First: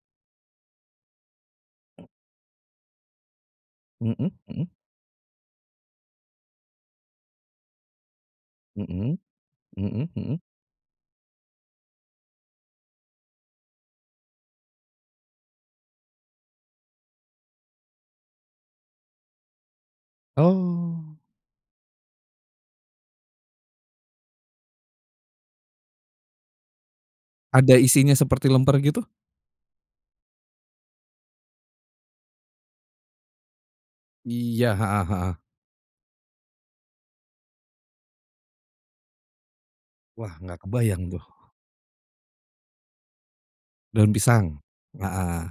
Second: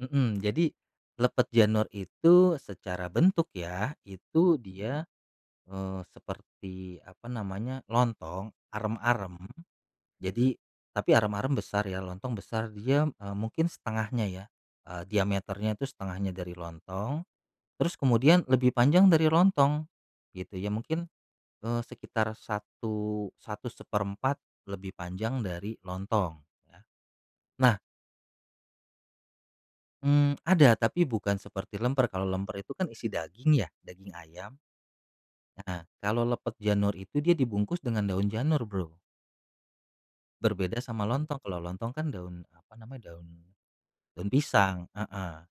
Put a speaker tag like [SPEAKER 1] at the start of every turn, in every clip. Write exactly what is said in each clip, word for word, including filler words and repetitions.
[SPEAKER 1] Mhm. Jadi, lepet janur itu secara bentuk ya,
[SPEAKER 2] Mhm
[SPEAKER 1] itu
[SPEAKER 2] mhm.
[SPEAKER 1] dia, eee, seperti, apa namanya, lontong,
[SPEAKER 2] Mhm.
[SPEAKER 1] arem-arem.
[SPEAKER 2] Mhm mhm.
[SPEAKER 1] Jadi tapi arem-arem besar ya, lontong besar, dia, eee, mungkin setengahnya ya, eee, diameternya itu setengahnya dari lontong. Terus, kemudian lebih panjang dari lontong, gitu, ya. Mungkin,
[SPEAKER 2] Oh.
[SPEAKER 1] eee, sekitar satu satu seperempat lebih panjang dari lontong, ya.
[SPEAKER 2] Ada
[SPEAKER 1] Nah
[SPEAKER 2] isinya seperti lemper, gitu?
[SPEAKER 1] Mmm, ada, tapi bukan seperti lemper, kalau lemper itu kan isi daging, ya? Daging ayam.
[SPEAKER 2] Iya, heeh heeh.
[SPEAKER 1] Heeh, kalau lepet janur itu dia dibungkus dengan daun janur, Bro.
[SPEAKER 2] Wah, nggak
[SPEAKER 1] Berbeda
[SPEAKER 2] kebayang,
[SPEAKER 1] sama
[SPEAKER 2] tuh.
[SPEAKER 1] lontong, kalau lontong kan daun, apa namanya, daun
[SPEAKER 2] Daun
[SPEAKER 1] daun
[SPEAKER 2] pisang,
[SPEAKER 1] pisang, heeh.
[SPEAKER 2] heeh.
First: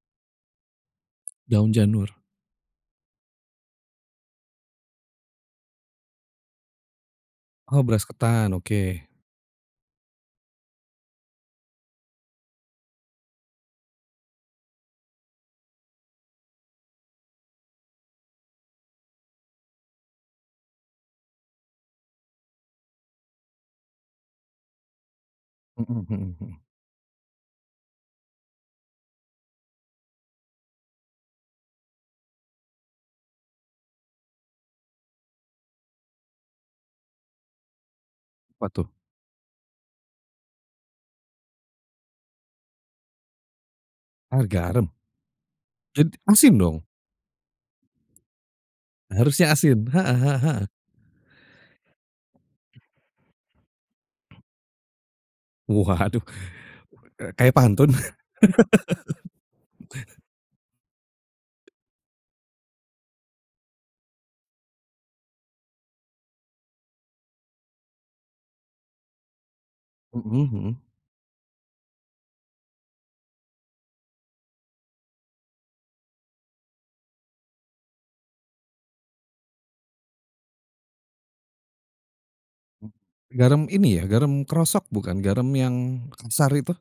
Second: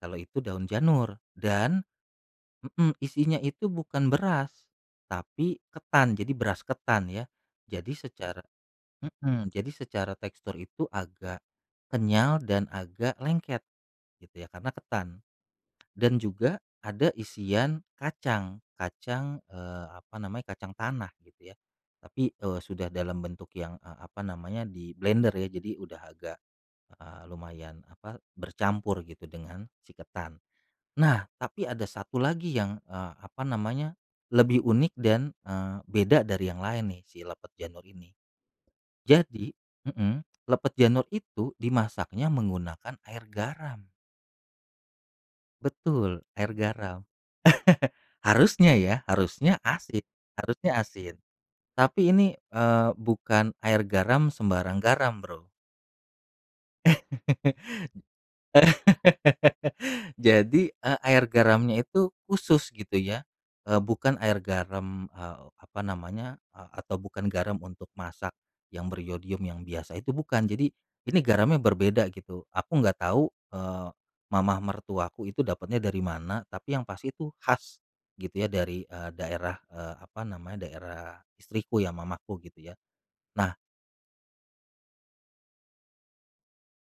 [SPEAKER 1] Kalau itu daun janur.
[SPEAKER 2] Daun
[SPEAKER 1] Dan
[SPEAKER 2] janur.
[SPEAKER 1] mhm, isinya itu bukan beras, tapi ketan. Jadi, beras ketan, ya.
[SPEAKER 2] Oh,
[SPEAKER 1] Jadi,
[SPEAKER 2] beras
[SPEAKER 1] secara
[SPEAKER 2] ketan? Oke.
[SPEAKER 1] mhm, jadi secara tekstur itu agak kenyal dan agak lengket, gitu ya, karena ketan. Dan juga, ada isian kacang, kacang, eee, apa namanya, kacang tanah, gitu, ya, tapi, eee, sudah dalam bentuk yang, eee, apa namanya di blender, ya. Jadi,
[SPEAKER 2] Mhm
[SPEAKER 1] udah
[SPEAKER 2] mhm
[SPEAKER 1] agak,
[SPEAKER 2] mhm.
[SPEAKER 1] eee, lumayan, apa, bercampur gitu dengan si ketan. Nah, tapi ada satu lagi yang, eee, apa namanya, lebih unik, dan, eee, beda dari yang lain nih, si lepet janur ini.
[SPEAKER 2] Pa tuh?
[SPEAKER 1] Jadi mhm, lepet janur itu dimasaknya menggunakan air garam.
[SPEAKER 2] Air garam? Jadi
[SPEAKER 1] Betul, air
[SPEAKER 2] asin, dong?
[SPEAKER 1] garam. Harusnya, ya,
[SPEAKER 2] Harusnya
[SPEAKER 1] harusnya
[SPEAKER 2] asin,
[SPEAKER 1] asin
[SPEAKER 2] heeh heeh heeh.
[SPEAKER 1] harusnya asin. Tapi, ini, eee, bukan air garam sembarang garam, Bro.
[SPEAKER 2] Waduh! Kayak pantun.
[SPEAKER 1] Jadi, eee, air garamnya itu khusus, gitu ya, eee, bukan air garam, eee, apa namanya, eee, atau bukan garam untuk masak, yang beryodium, yang biasa itu
[SPEAKER 2] Mhm
[SPEAKER 1] bukan. Jadi,
[SPEAKER 2] mhm.
[SPEAKER 1] ini garamnya berbeda, gitu. Aku nggak tahu, eee, mama mertuaku itu dapatnya dari mana, tapi yang pasti itu khas, gitu ya, dari, eee, daerah, eee, apa namanya, daerah istriku ya, mamaku, gitu, ya. Nah
[SPEAKER 2] Garam ini ya, garam krosok, bukan? Garam yang kasar itu?